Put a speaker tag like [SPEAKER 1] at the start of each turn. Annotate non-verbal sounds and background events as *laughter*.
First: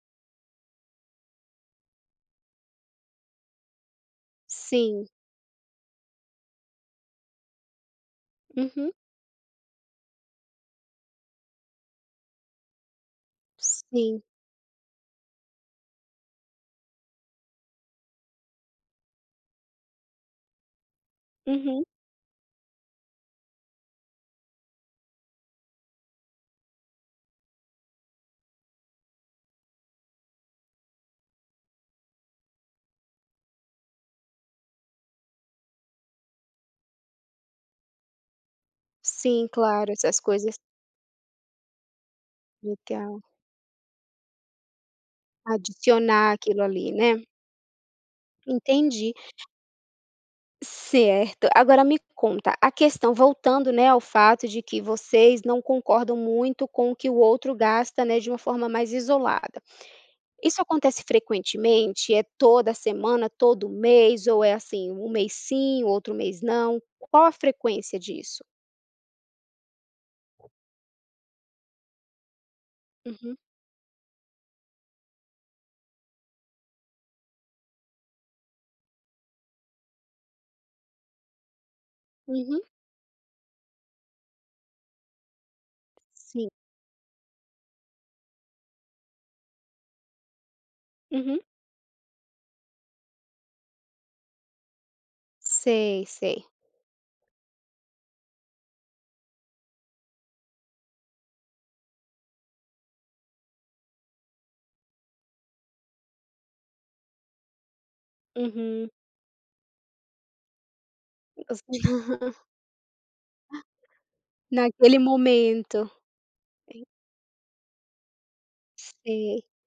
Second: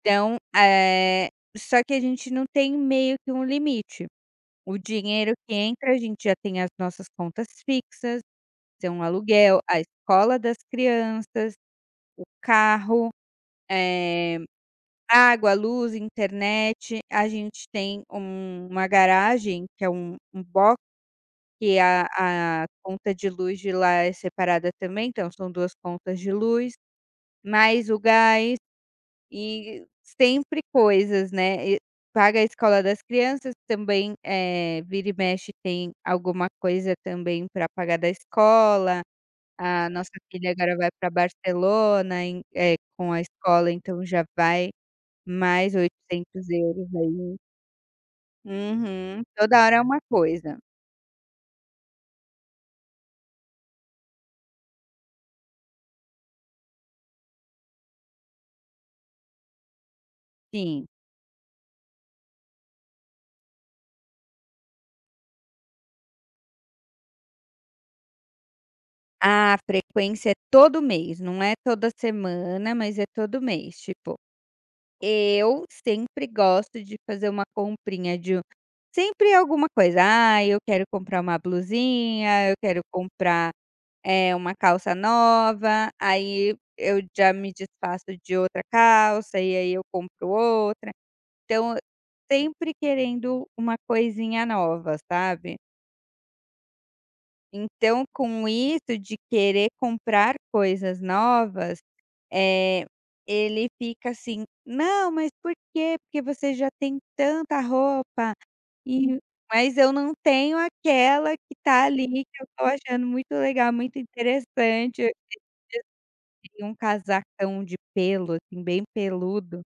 [SPEAKER 1] Então, eh, só que a gente não tem meio que um limite, o
[SPEAKER 2] Sim.
[SPEAKER 1] dinheiro que entra a gente já tem as nossas contas fixas, que
[SPEAKER 2] Uhum.
[SPEAKER 1] são aluguel, a escola das crianças, o carro,
[SPEAKER 2] Sim.
[SPEAKER 1] eh, água, luz, internet, a gente tem uma garagem que é um um box, que
[SPEAKER 2] Uhum.
[SPEAKER 1] a a conta de luz de lá é separada também então são 2 contas de luz, mais o gás e sempre coisas, né, e paga a escola das crianças também, eh, vira e mexe tem alguma coisa também pra pagar da escola,
[SPEAKER 2] Sim
[SPEAKER 1] a
[SPEAKER 2] claro,
[SPEAKER 1] nossa
[SPEAKER 2] essas
[SPEAKER 1] filha
[SPEAKER 2] coisas
[SPEAKER 1] agora vai para Barcelona em, eh, com a
[SPEAKER 2] Legal.
[SPEAKER 1] escola então já vai mais
[SPEAKER 2] Adicionar
[SPEAKER 1] oitocentos
[SPEAKER 2] aquilo
[SPEAKER 1] euros
[SPEAKER 2] ali, né.
[SPEAKER 1] aí.
[SPEAKER 2] Entendi.
[SPEAKER 1] Uhum. Toda hora é uma coisa.
[SPEAKER 2] Certo, agora me conta, a questão voltando, né, ao fato de que vocês não concordam muito com o que o outro gasta, né, de uma forma mais isolada. Isso
[SPEAKER 1] Sim.
[SPEAKER 2] acontece frequentemente? É toda semana, todo mês, ou é assim, um mês sim, outro mês não? Qual a frequência disso?
[SPEAKER 1] A frequência é todo mês, não é toda semana mas é
[SPEAKER 2] Uhum.
[SPEAKER 1] todo mês tipo, eu sempre gosto de fazer uma comprinha de um sempre alguma coisa, ai eu quero comprar uma blusinha, eu
[SPEAKER 2] Uhum.
[SPEAKER 1] quero comprar, eh, uma calça nova,
[SPEAKER 2] Sim.
[SPEAKER 1] aí eu já me desfaço de outra calça e aí eu compro outra,
[SPEAKER 2] Uhum.
[SPEAKER 1] então sempre querendo uma coisinha nova, sabe.
[SPEAKER 2] Sei, sei.
[SPEAKER 1] Então com isso de querer comprar coisas novas, eh, ele fica assim: "Não mas por quê? Porque você já tem tanta roupa",
[SPEAKER 2] Uhum.
[SPEAKER 1] e mas eu não tenho aquela que está ali que
[SPEAKER 2] *unintelligible*
[SPEAKER 1] eu estou achando muito legal, muito
[SPEAKER 2] Naquele
[SPEAKER 1] interessante, eu esses dias
[SPEAKER 2] momento.
[SPEAKER 1] vi de um
[SPEAKER 2] Tem
[SPEAKER 1] casacão de pelo, assim, bem
[SPEAKER 2] Sim.
[SPEAKER 1] peludo